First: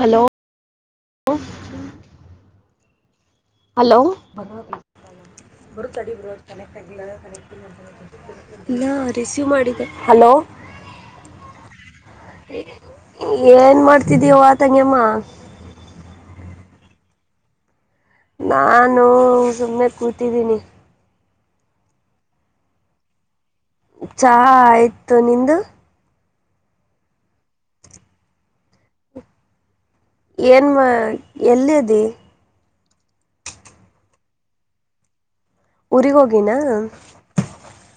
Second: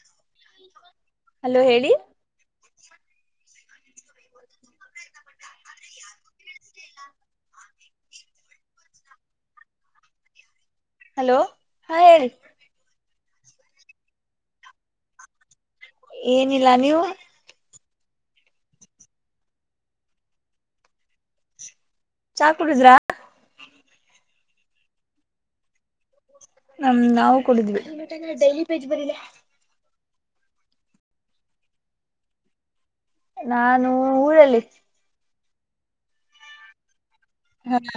Hello hello ಹೇಳಿ [inaudible] hello [inaudible] ಇಲ್ಲ receive ಮಾಡಿದೆ ಹಲೋ ಹಲೋ ಹಾ ಹೇಳಿ ಏನ್ ಮಾಡ್ತಿದ್ದೀವ ತಂಗೆಮ್ಮ ಏನಿಲ್ಲ ನೀವು ನಾನು ಸುಮ್ಮನೆ ಕೂತಿದ್ದೀನಿ ಚಾ ಕುಡಿದ್ರಾ ಚಾ ಆಯ್ತು ನಿಂದು ನಾವು ಕೊಡಿದ್ವಿ ಏನ್ ಮಾ ಎಲ್ಲಿದ್ದಿ ನಾನು ಊರಲ್ಲಿ ಊರಿಗ ಹೋಗಿನ ಹ್ಮ್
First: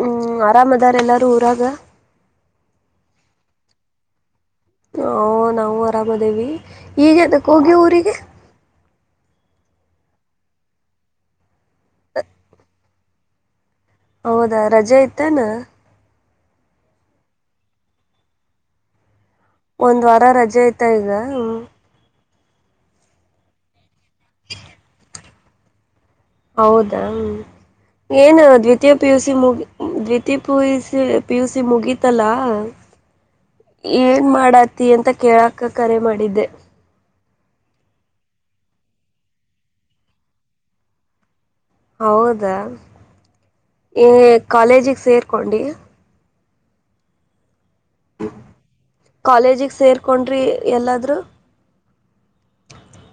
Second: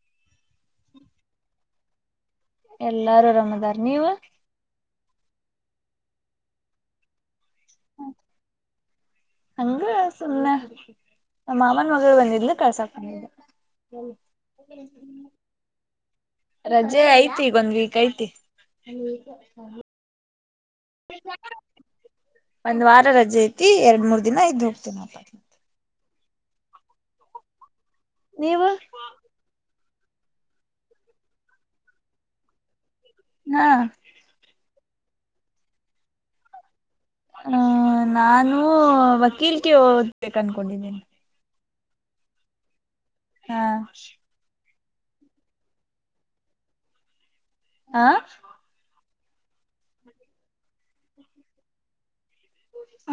ಹ್ಮ್ ಆರಾಮದಾರ ಎಲ್ಲಾರೂ ಊರಾಗ ಎಲ್ಲಾರು ಅರಾಮದಾರ್ ನೀವ ಹಾ ನಾವು ಆರಾಮದೇವಿ ಈಗೆ ಅದ ಹೋಗಿ ಊರಿಗೆ ಹಂಗ ಸುಮ್ನ [inaudible] ನಮ್ಮ್ ಮಾಮನ ಮಗ ಬಂದಿದ್ಲು ಕಳ್ಸಾಕ್ ಬಂದಿದೆ ಹೌದಾ ರಜೆ ಇತೇನಾ ರಜೆ ಐತಿ ಈಗ ಒಂದ್ ವೀಕ್ ಐತಿ ಒಂದ್ ವಾರ ರಜೆ [unintelligible] [unintelligible] ಒಂದ್ ವಾರ ರಜೆ ಐತಿ ಎರಡ್ ಮೂರ್ ದಿನ ಇದ್ ಹೋಗ್ತಿನಿ ಆತ ಹೌದಾ. ಏನು ನೀವು ದ್ವಿತೀಯ ಪಿ ಯು ಸಿ ಮುಗಿ ದ್ವಿತೀಯ ಪು U C P U C ಮುಗೀತಲ್ಲಾ. ಹಾ ಏನ್ ಮಾಡತ್ ಅಂತ ಕೇಳಕ ಕರೆ ಮಾಡಿದ್ದೆ. ಹಾ ನಾನು ವಕೀಲ್ಗೆ ಓದ್ಬೇಕು ಅನ್ಕೊಂಡಿದ್ದೇನಿ ಹೌದಾ ಹಾ ಈ ಕಾಲೇಜಿಗೆ ಸೇರ್ಕೊಂಡಿ ಹಾ ಕಾಲೇಜಿಗೆ ಸೇರ್ಕೊಂಡ್ರಿ ಎಲ್ಲಾದರೂ.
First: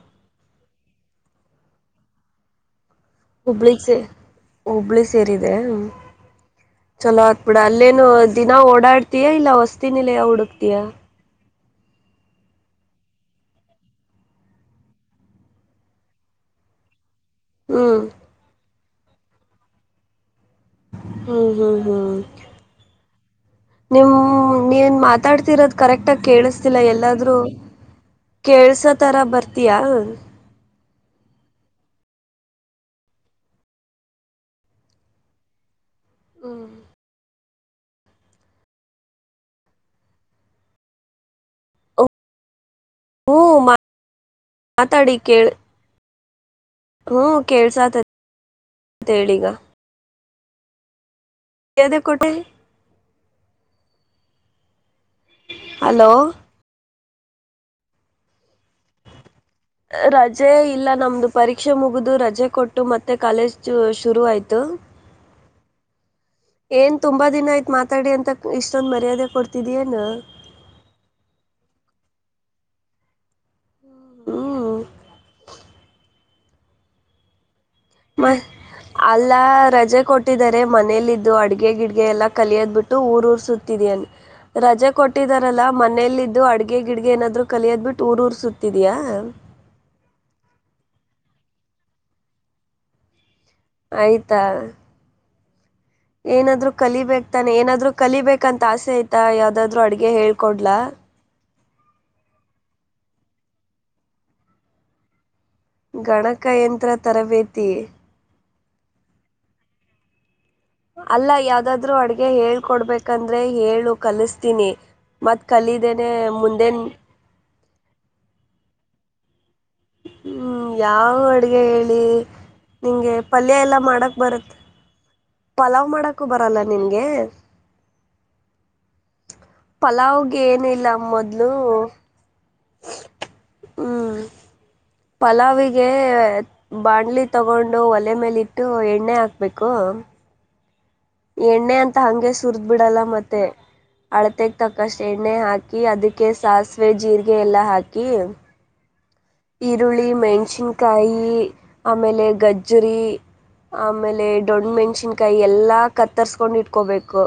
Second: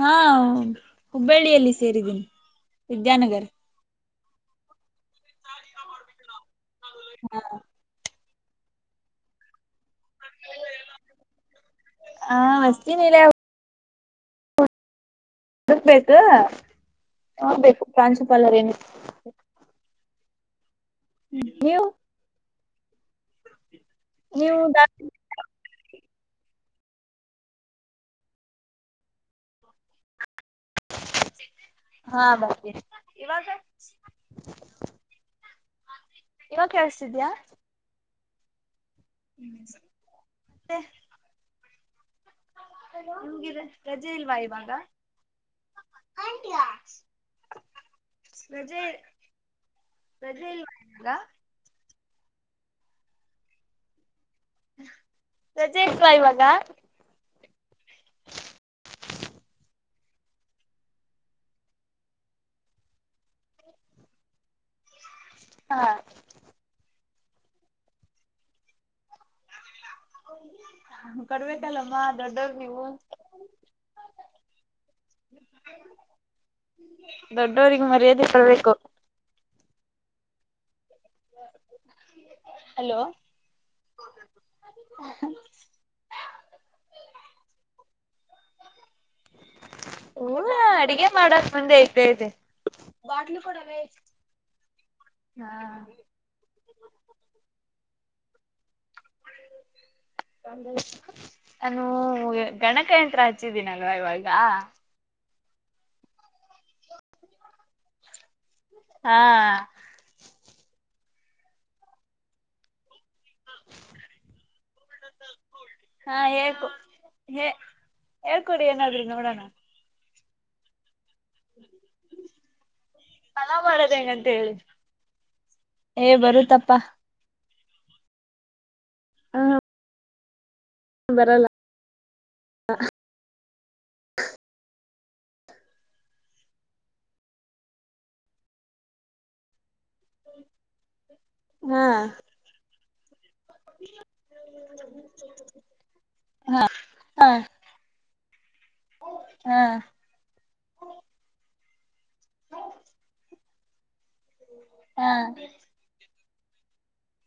ಹಾ ಹುಬ್ಬಳ್ಳಿಯಲ್ಲಿ ಸೇರಿದ್ದೀನಿ. ವಿದ್ಯಾನಗರ್ ಹುಬ್ಬಳ್ಳಿಸೇ ಹುಬ್ಳಿ ಸೇರಿದೆ. ಚಲೋ ಹಾ ಆತ್ ಬಿಡ ಅಲ್ಲೇನು. ದಿನ ಓಡಾಡ್ತಯಾ ಇಲ್ಲ. ಹೊಸ್ ತಿನಿಲಯಾ ಹುಡುಕ್ತೀಯಾ. ಹಾ ಹೊಸತಿ ನಿಲಯ ಹುಡ್ಕಬೆಕ್. ನೋಡಬೇಕು ಹ್ಮ್ ಪ್ರಾಂಶುಪಾಲರು ಏನ್ [inaudible] ಹ್ಮ ಹ್ಮ ಹ್ಮ್ ನೀವು ನೀನ್ ಮಾತಾಡ್ತಿರೋದು ಕರೆಕ್ಟ್ ಟ್ಟ ಕೇಳಿಸತಿಲ್ಲ ಎಲ್ಲಾದ್ರೂ ಕೇಳ್ಸತರ ಬರ್ತೀಯ. ಹಾ ಬರ್ತೀನಿ. ಇವಾಗ ಇವ್ಗ್ ಕೇಳಸ್ತಿದ್ಯಾ. [unintelligible] ನಿಮ್ಗೆ ರ ಹ್ಮ ರಜೆ ಇಲ್ವಾ ಇವಾಗ. ಹ್ಮ ಕೇಳ್ಸಾತತಿ ರಜೆ ತೇಳಿಗ. ರಜೆ ಇಲ್ವಾ ಇವಾಗ. [unintelligible] [inaudible] ರಜೆ ಹಲೋ ಇಲ್ವಾ ಇವಾಗ. [inaudible] ರಜೆ ಇಲ್ಲ ನಮ್ದು ಪರೀಕ್ಷೆ ಮುಗಿದ, ರಜೆ ಕೊಟ್ಟು ಮತ್ತೆ ಕಾಲೇಜ್ ಶುರು ಆ ತು ಹಾ ತುಂಬಾ ದಿನ ಆಯ್ತ ಮಾತಾಡಿ ಅಂತ ಇಷ್ಟೊಂದ ಮರ್ಯಾದೆ ಕೊಡ್ತಿದಿದ್ದ. ಕಡ್ಬೇಕಲ್ಲಮ್ಮ ದೊಡ್ಡ ನೀವು ಹ್ಮ ಹ್ಮ್ ಬರ್ ಬಡವರಿಗೆ ಮರ್ಯಾದೆ ಮ ಕೊಡ್ಬೇಕು. ರಜೆ ಕೊಟ್ಟಿದರೆ. ಮನೇಲ್ಲಿದ್ದು ಅಡ್ಗೆ ಗಿಡ್ಗೆ ಎಲ್ಲಾ ಕಲಿಯೋದ್ ಬಿಟ್ಟು ಹಲೋ ಊರ್ ಉರ್ಸುತ್ತಿದ್ಯನ್ ರಜೆ ಕೊಟ್ಟಿದಾರಲ್ಲಾ ಮನೇಲ್ಲಿದ್ದು ಅಡ್ಗೆ ಗಿಡ್ಗೆ ಏನಾದ್ರು ಕಲಿಯೋದ್ ಬಿಟ್ಟು ಊರ್ ಉರ್ಸುತ್ತಿದಯ ಅಡಿಗೆ ಮಾಡಕ್ ಮುಂದೆ ಐತೆ ಐತೆ ಆಯ್ತಾ ಹಾ ಏನಾದ್ರು ಕಲಿಬೇಕ್ ತಾನೆ ಏನಾದ್ರು ಕಲಿಬೇಕಂತ ತಾಸೆ ಆಯ್ತಾ ಯಾವ್ದಾದ್ರು ಅಡ್ಗೆ ಹೇಳ್ಕೊಡ್ಲ ನಾನೂ ಗಣಕಯಂತ್ರ ಹಚ್ಚಿದ್ದೀನಲ್ವಾ ಇವಾಗ ಗಣಕ ಯಂತ್ರ ತರಬೇತಿ ಹಾ ಅಲ್ಲ ಯಾವ್ದಾದ್ರು ಅಡ್ಗೆ ಹೇಳ್ಕೊಡ್ಬೇಕ ಯಾಕಂದ್ರೆ ಹೇಳು ಕಲಿಸ್ತೀನಿ ಮ ಕಲೀಿದೇನೆ ಹಾ ಮುಂದೆ ಹೇಳ್ಕೊ ಹೇ ಹೇಳ್ಕೊಡಿ ಏನಾದ್ರಿ ನೋಡೋಣ ಹ್ಮ್ ಯಾವ ಹ ಅಡ್ಗೆ ಹೇಳಿ ನಿಂಗೆ ಪಲ್ಯ ಪಲಾವ್ ಎಲ್ಲ ಮಾಡೋದ್ ಮಾಡಕ್ ಹೆಂಗಂತ ಬರುತ್ತ ಹೇಳಿ ಪಲಾವ್ ಏ ಮಾಡಕೂ ಬರಲ್ಲ ಬರುತ್ತಪ್ಪಾ ನಿನ್ಗೆ ಹ ಪಲಾವ್ಗೆ ಏನಿಲ್ಲ ಇಲ್ಲ ಮೊದಲು ಹ ಹ್ಮ್ ಪಲಾವಿಗೆ ಬಾಣ್ಲಿ ತಗೊಂಡು ಒಲೆ ಮೇಲಿ ಇಟ್ಟು ಎಣ್ಣೆ ಹಾಕ್ಬೇಕು ಎಣ್ಣೆ ಹಾ ಅಂತ ಹಂಗೆ ಸುರ್್ದ ಬಿಡಲ್ಲ ಮತ್ತೆ ಮತ್ತು ಅಳತೆಗೆ ತಕ್ಕಷ್ಟು ಎಣ್ಣೆ ಹಾಕಿ ಅದಕ್ಕೆ ಸಾಸಿವೆ ಹಾ ಜೀರಿಗೆ ಎಲ್ಲ ಹಾಕಿ ಹಾ ಈರುಳ್ಳಿ ಮೆಣ್ಸಿನ್ಕಾಯಿ ಆಮೇಲೆ ಗಜ್ಜರಿಿ ಆಮೇಲೆ ದೊಣ ಹಾ ಮೆಣ್ಸಿನ್ಕಾಯಿ ಎಲ್ಲ ಕತ್ತ ತರ್ಸ್ಕೊಂಡು ಇಟ್ಕೋಬೇಕು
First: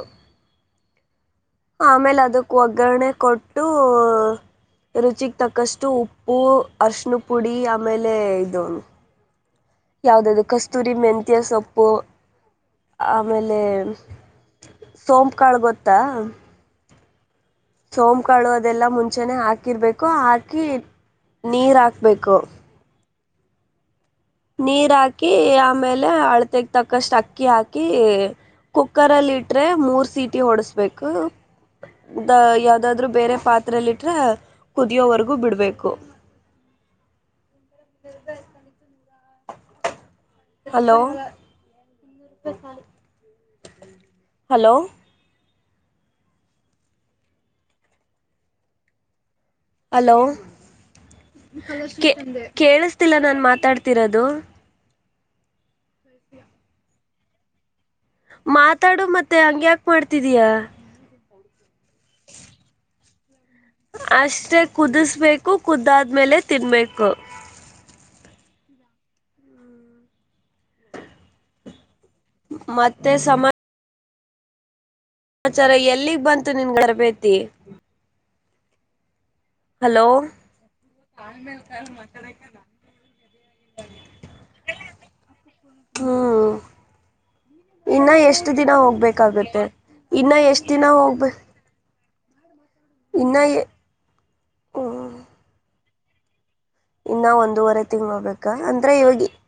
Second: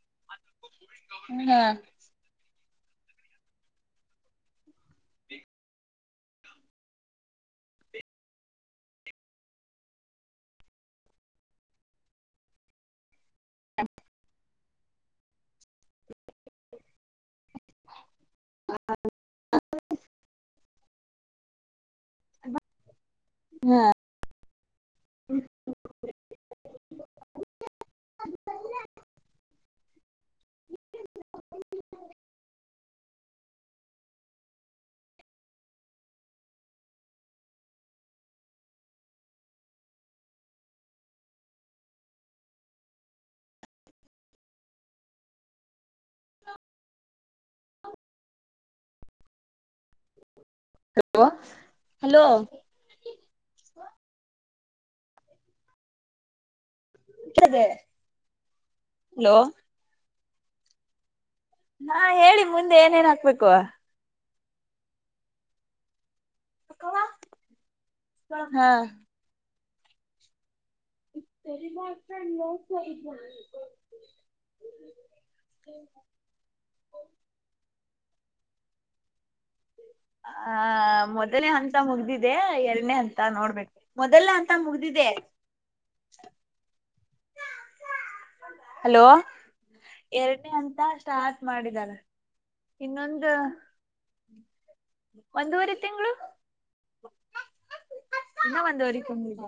ಹಾ ಆಮೇಲೆ ಅದು ಒಗ್ಗರಣೆ ಕೊಟ್ಟು ರುಚಿಗೆ ತಕ್ಕಷ್ಟು ಉಪ್ಪು ಅರ್ಶನ ಪುಡಿ ಆಮೇಲೆ ಇದು ಯಾವ್ದ್ದು ಕಸ್ತೂರಿ ಮೆಂತಿಯ ಸೊಪ್ಪು ಆಮೇಲೆ ಸೋಂಪು ಕಾಳ ಗೊತ್ತಾ ಸೋಮ ಕಳು ಅದೆಲ್ಲಾ ಮುಂಚೆನೆ ಹಾಕಿರ್ಬೇಕು ಹಾಕಿ ನೀರ ಹಾಕ್ಬೇಕು ಹ್ಮ ನೀರ್ ಹಾಕಿ ಆಮೇಲೆ ಅಳತೆಗ್ ತಕ್ಕಷ್ಟ ಅಕ್ಕಿ ಹಾಕಿ ಕುಕ್ಕರಲ್ಲಿ ಇಟ್ರೆ ಮೂರ್ ಸೀಟಿ ಹೊಡಸ್ಬೇಕು ಾದ್ರೂ ಬೇರೆ ಪಾತ್ರರೆೆಯಲ್ಲಿ ಇಟ್ರ ಕುದಿಯೋವರೆಗೂ ಬಿಡ್ಬೇಕು [unintelligible] hello hello hello hello hello ಕೇಳಿಸತಿಲ್ಲ ನಾನ್ ಮಾತಾಡ್ ಹತ್ತಿರದು ದ [unintelligible] ಮಾತಾಡು ಮತ್ತೆ ಹಂಗ್ಯಾಾಕ ಮಾಡ ಇದಿಯಾ ನಾ ಹೇಳಿ ಮುಂದೆ ಏನೇನ್ ಹಾಕ್ಬೇಕು ಅಷ್ಟೇ ಕುದಿಸ್ಬೇಕು ಕುದಾದ ಆದ್ಮೇಲೆ ತಿನ್ಬೇಕು ಹಾ ಇ ಸರಿ ಮಾಡ [unintelligible] ಸರಿ [unintelligible] ಮತ್ತೆ ಹ್ಮ್ಮ ಆಚಾರ ಎಲ್ಲಿಗ್ ಬಂತು ನಿನ್ಗರಬೇತಿ ಆ ಮೊದನೇ ಹಂತ ಮುಗ್ದಿದೆ ಎರಡನೇ ಹಂತ ನೋಡ್ಬೇಕೇು ಮೊದಲನೇ ಹಂತ ಮುಗ್ದಿದೆೆ ಹ್ಮ್ ಇನ್ನ ಎಷ್ಟ ದಿನ ಹೋಗ್ಬೇಕಾಗತ್ತೆ ಇನ್ನ ಎಷ್ಟ್ ದಿನ ಹೋಗ್ಬ ಹ ಇನ್ನೊಂದು ಇನ್ನ ಹ್ಮ್ ಒಂದುವಊರಿ ತಿಂ ಇನ್ನ ಒಂದೂವರೆ ತಿಂಗ ಹೋಗ್ಬೇಕ ಅಂದ್ರೆ ಒಂದೂವರೆ ಇವಾಗ ತಿಂಗಳು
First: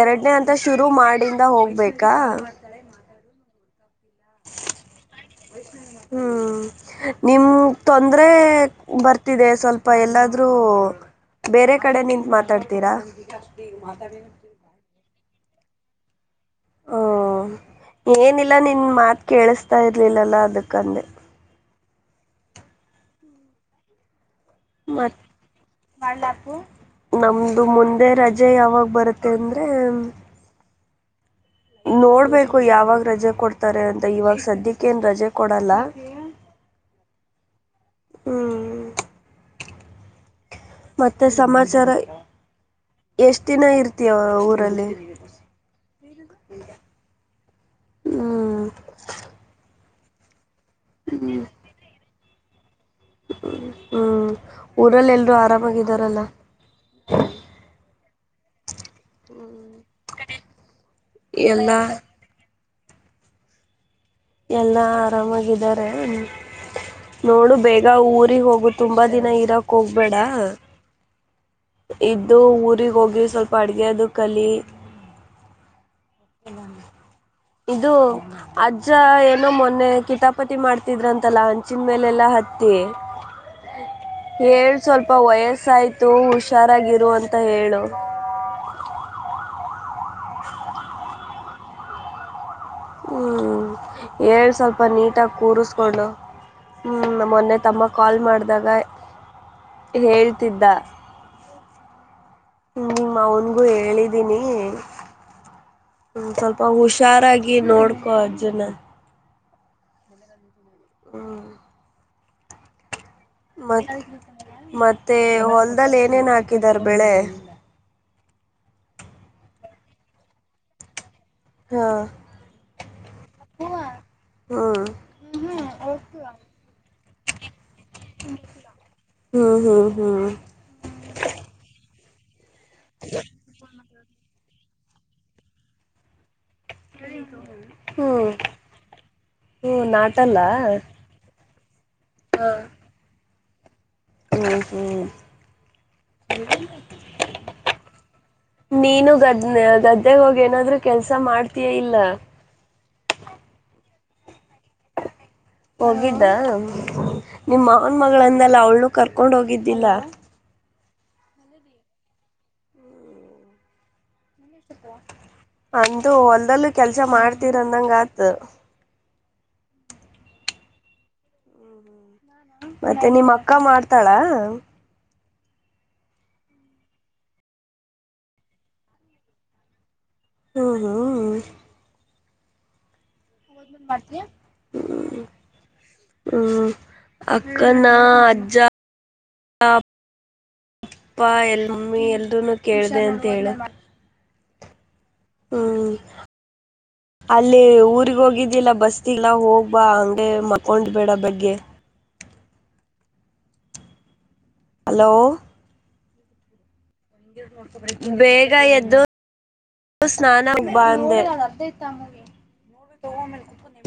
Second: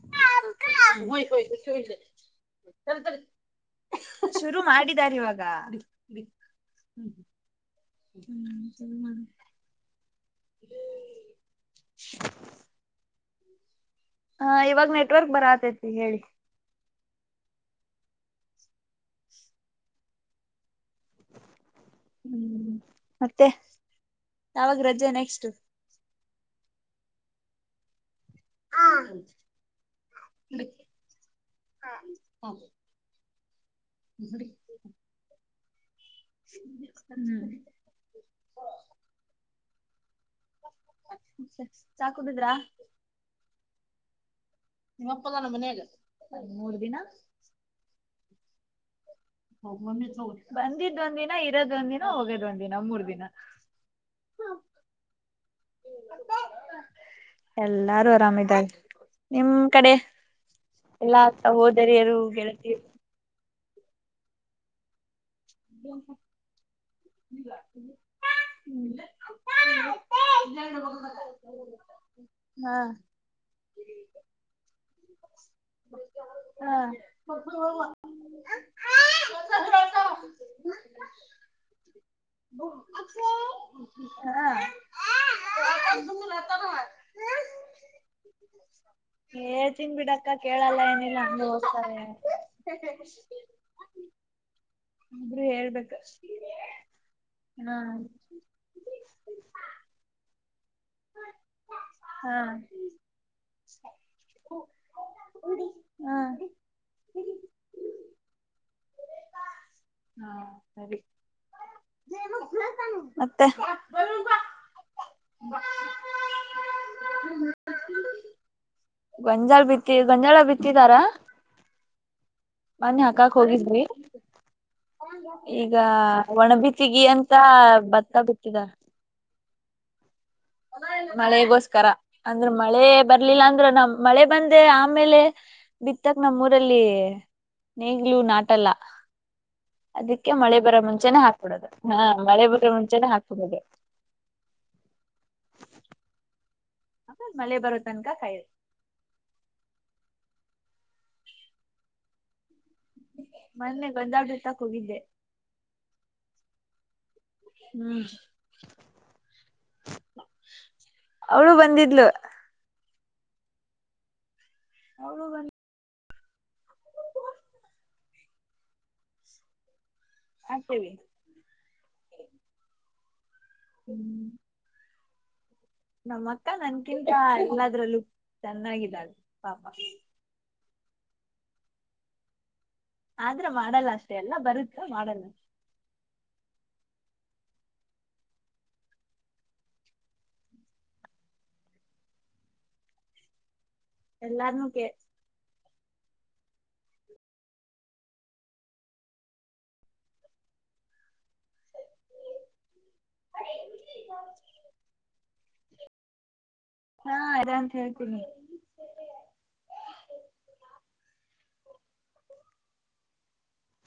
ಎರಡನೇ ಅಂತ ಶುರು ಮಾಡಿಂದ ಹೋಗ್ಬೇಕಾ ಶುರು ಮಾಡಿದಿದ್ದಾರೆ ಇವಾಗ ಹ್ಮ್ ನಿಮ್ಮ ತೊಂದರೆ ಬರ್ತಿದೆ ಸ್ವಲ್ಪ ಎಲ್ಲ ಆದ್ರೂ ಬೇರೆ ಕಡೆ ನಿಂತು ಮಾತಾಡ್ತೀರಾ ಹ ಹಾ ಇವಾಗ್ ನ ನೆಟ್ವರ್ಕ್ ಬರ ಆತೈತಿ ಹೇಳಿ ಹ್ಮ ಏನಿಲ್ಲ ನಿನ್ ಮಾತು ಕೇಳಿಸತಾ ಇರ್ಲಿಲ್ಲಲ್ಲಾ ಅದಕ್ಕಂದ ಹ್ಮ್ ಮತ್ತೆ ಯಾವಾಗ ರಜೆ ಮತ್ ನೆಕ್ಸ್ಟ್ ನಮ್ದು ಮುಂದೆ ರಜೆ ವಿಜೆ ಯಾವಾಗ ಬರುತ್ತೆ ಅಂದರೆ ನೋಡ್ಬೇಕು ಯಾವಾಗ ರಜೆ ಕೊಡ್ತ ತಾರೆ ಅಂತ ಇವಾಗ ಸದ್ಯಕ್ಕೆ ಏನ್ ರಜೆ ಕೊಡಲ್ಲ ಹ್ಮ್ ಹ್ಮ್ ಮತ್ತೆ ಸಮಾಚಾರ ಸಾಕುದಿದ್ರಾ ಎಷ್ಟು ದಿನ ಇರ್ತಿ ಊ ನಿಮ್ಮಪ್ಪದಾನ ಮನಗ ಮೂರು ದಿನ ಹ್ಮ ಹೌ ಮಮ್ಮ ಹೌ ಬಂದಿದ್ದ್ ಒಂದ ದಿನ ಇರೋದ ಒಂದ ದಿನ ಹೋಗೋದು ಹ್ಮ ಹ್ಮ್ ಊರಲ್ಲೆಲ್ರೂ ಆರಾಮಾಗಿದ್ದಾರಲ್ಲ ರಾಮದಾ್ ನಿಮ ಕಡೆ. ಎಲ್ಲ ಆತಾ ಎಲ್ಲಾ ಹೋದರಿಾರ ಹ ಎಲ್ಲ ಆರಾಮಾಗಿದ್ದಾರೆ ನೋಡು ಬೇಗ ಊರಿಗೆಗ್ ಹೋಗು ತುಂಬಾ ದಿನ ಇರಕ್ ಹೋಗ್ಬೇಡ ಇದ್ದು ಹಾ ಊರಿಗೆ ಹೋಗಿ ಸ್ವಲ್ಪ ಅಡ್ಗೆ ಅದು ಕಲಿ ಇದು ಹಾ ಅಜ್ಜ ಏನೋ ಮೊನ್ನೆ ಕಿತಾಬ್ ಹತ್ತಿದ್ರ ಅಂತಲ್ಲಾ ಹಂಚಿನ ಮೇಲೆ ಎಲ್ಲಾ ಹತ್ತಿ ಹಾ ಹೇಳ ಸ್ವಲ್ಪ ವಯಸ್ಸಾಯ್ತು ಹುಷಾರಾಗಿರು ಅಂತ ಹೇಳು ತಿನ್ಬಿಡಕ್ಕ ಕೇಳಲ್ಲ ಏನಿಲ್ಲ ಅಂದ ಹೋದ್ತಾರೆ ಹ್ಮ್ ಏಳ್ ಸ್ವಲ್ಪ ನೀಟಾಗಿ ಇಬ್ರು ಹೇಳ್ಬೇಕ ಕೂರಿಸ್ಕೊಂಡು ಹ ಮೊನ್ನೆ ಹಾ ತಮ್ಮ ಕಾಲ್ ಮಾಡಿದಾಗ ಹೇಳ್ತಿದ್ದ ಹ ಹಾ ನಿಮ ಅವನ್ಗೂ ಹೇಳಿದೀನಿ ಹಾ ಹ್ಮ ಸ್ವಲ್ಪ ಹುಷಾರಾಗಿ ನೋಡ್ಕೊ ಅಜ್ಜುನ ಹ್ಮ ಸರಿ ಮತ್ತೆ ಮ ಮತ್ತೆ ಹೊಲ್ದದಲ್ಲಿ ಏನೇನ್ ಹಾಕಿದಾರ್ ಬೆಳೆ ಗಂಜಾಳ ಬಿತ್ತಿ ಗಂಜಳ ಬಿತ್ತಿದಾರಾ ಹಾ ಹ್ಮ್ ಈಗ ಒಣಬತಿಗಿ ಅಂತ ಭತ್ತ ಬಿಟ್ಟಿದ ಹ್ಮ್ ಹ್ಮ್ ಹ್ಮ್ ಮಳೆಗೋಸ್ಕರ ಅ [unintelligible] ಅಂದ್ರೆ ಮಳೆ ಬರ್ಲಿಲ್ಲ ಅಂದ್ರ ನಮ್ ಮಳೆ ಬಂದೆ ಆಮೇಲೆ ಬಿತ್ತಕ್ ನಮ್ಮೂರ ಲ್ಲಿ ನೀ ಹ್ಮ್ ನಾಟಲ್ಲ ಹ್ಮ್ ಅದಕ್ಕೆ ನಾಟಲ್ಲ ಮಳೆ ಬರೋ ಮುಂಚೆ ಹಾಕ್ ಕೂಡದು ಹಾ ಮಳೆ ಬ್ರೆ ಮುಂಚೆ ಹಾತ ಹಮಗೆ [unintelligible] ಹೂ ಹ್ಮ್ ಆಮೇಲ್ ಮಳೆ ಬರೋ ತನಕ ಕಾಯೋದು ನೀನು ಗದ್ದನೆ ಗದ್ದೆ ಹೋಗ ಏನಾದ್ೂ ಕೆಲ್ಸ ಮಾಡ್ತಯ ಇಲ್ಲ ಮನ್ನೆ ಬಂದಾಡ್ರ್ತಕ್ ಹೋಗಿದ್ದೆ ಹೋಗಿದ್ದ ನಿಮ್ಮವನ ಹ್ಮ್ ಮಗಳನ್ನೆಲ್ಲ ಅವಳನುೂ ಕರ್ಕೊಂಡ್ ಹೋಗಿದ್ದಿಲ್ಲ ಅವಳೂ ಬಂದಿದ್ಲು ಹೌ [unintelligible] ಒಂದು ಹೊಲ್ದಲ್ಲೂ ಕೆಲ್ಸ ಮಾಡ್ತೀರಂದಂಗ ಆತ ಮಾಡ್ತೀವಿ ಮತ್ತೆ ನಿಮ್ಮಕ್ಕ ಪಕ್ಕ ಮಾಡ್ತಾಳ ನಮ್ಮ ಅಕ್ಕ ನನ್ಕಿಂತ ಎಲ್ಲಾದ್ರ ಲುಕ್ ಚೆನ್ನಾಗಿದ್ದಲ್ ಪಾಪ ಹ್ಮ ಹಾ ಆದ್ರ ಮಾಡಲ್ಲ ಅಷ್ಟೆ ಎಲ್ಲ ಬರುತ್ತ ಮಾಡಲ್ಲ ಹ್ಮ್ ಅಕ್ಕನ ಅಜ್ಜ ಅಪ್ಪ ಎಲ್ಮ್ಮಿ ಎಲ್ನು ಕೇಳ್ದ ಅಂತ ಹೇಳ ಎಲ್ಲಾರನುಕೆ ಹ್ಮ್ ಅಲ್ಲಿ ಊರಿರಿಗೆ ಹೋಗಿದ್ದಿಲ್ಲ ಬಸ್ತಿಲ್ಲ ಹೋಗ್ಬಾ ಅಂಗೇ ಮಕೊಂಡ ಬೇಡ ಬೆಗ್ಗೆ ಅ ಹಲೋ ಹಾ ಇರ ಅಂತ ಹೇಳ್ತೀನಿ ಬೇಗ ಎದ್ದು ಸ್ನಾನ ಬಂದೆ [unintelligible]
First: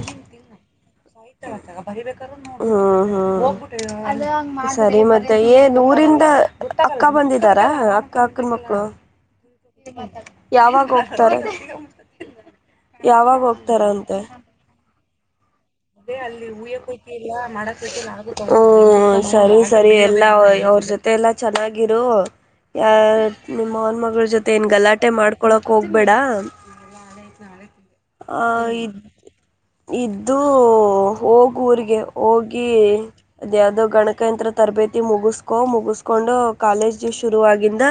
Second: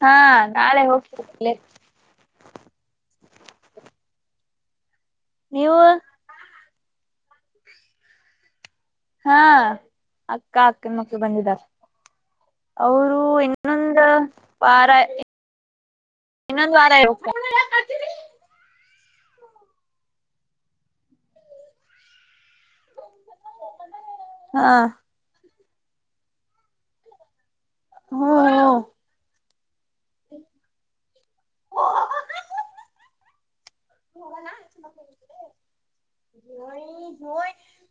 ಹಾ ನಾಳೆ ಹೋಗ್ತಿರ್ಲೇ ಸರಿ ಮತ್ತೆ ಅದ ಏ ನೀವು ನೂರಿಂದ [inaudible] ಅಕ್ಕ ಬಂದಿದಾರಾ ಅಕ್ಕ ಅಕ್ಕನ ಮಕ್ಕಳು ಹಾ ಅಕ್ಕ ಯಾಗ ಅಕ್ಕನ ಮಕ್ಳು ಹೋಗ್ತ ಬಂದಿದಾರ ಅವರು ಯಾವಾಗ ಇನ್ನೊಂದ ಹೋಗ್ತಾರಂತೆ ವಾರ ಇನ್ನೊಂದ್ ವಾರ ಹೋಗ್ತಾರೆ. ಸರಿ ಸರಿ ಎಲ್ಲಾ ಅವ್ರ ಜೊತೆ ಎಲ್ಲಾ ಚೆನ್ನಾಗಿರು ಯಾರ ನಿಮನ್ ಮಗ ಜ ಹಾ ಏನು ಗಲಾಟೆ ಮಾಡ ಕೊಳಕ್ ಹೋಗ್ಬೇಡ ಹ್ಮ ಆ ಹ್ಮ ಇದ್ ಇದ್ದು ಹೋಗುವಊರಿಗೆ ಹೋಗಿ ಯಾವ್ದೋ ಗಣಕಯಂತ್ರ ತರಬೇತಿ ಮುಗಸ್ಕೋ ಮುಗಿಸ್ಕೊಂಡು ಕಾಲೇಜ್ ಶುರು ಆಗಂದ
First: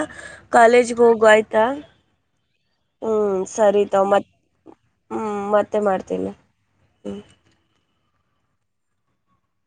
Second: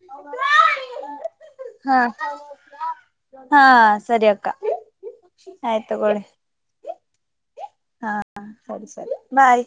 ಕಾಲೇಜ್ ಹೋಗ ಆಯ್ತು ಹಾ ಹ ಹಾ ಸರಿತ ಹ ಸರಿ ಅಕ್ಕ ಮೆ ಆಯ್ತು ಮಾಡ್ತಲ್ಲ ಹಾ ಸರಿ ಸರಿ ಬಾಯ್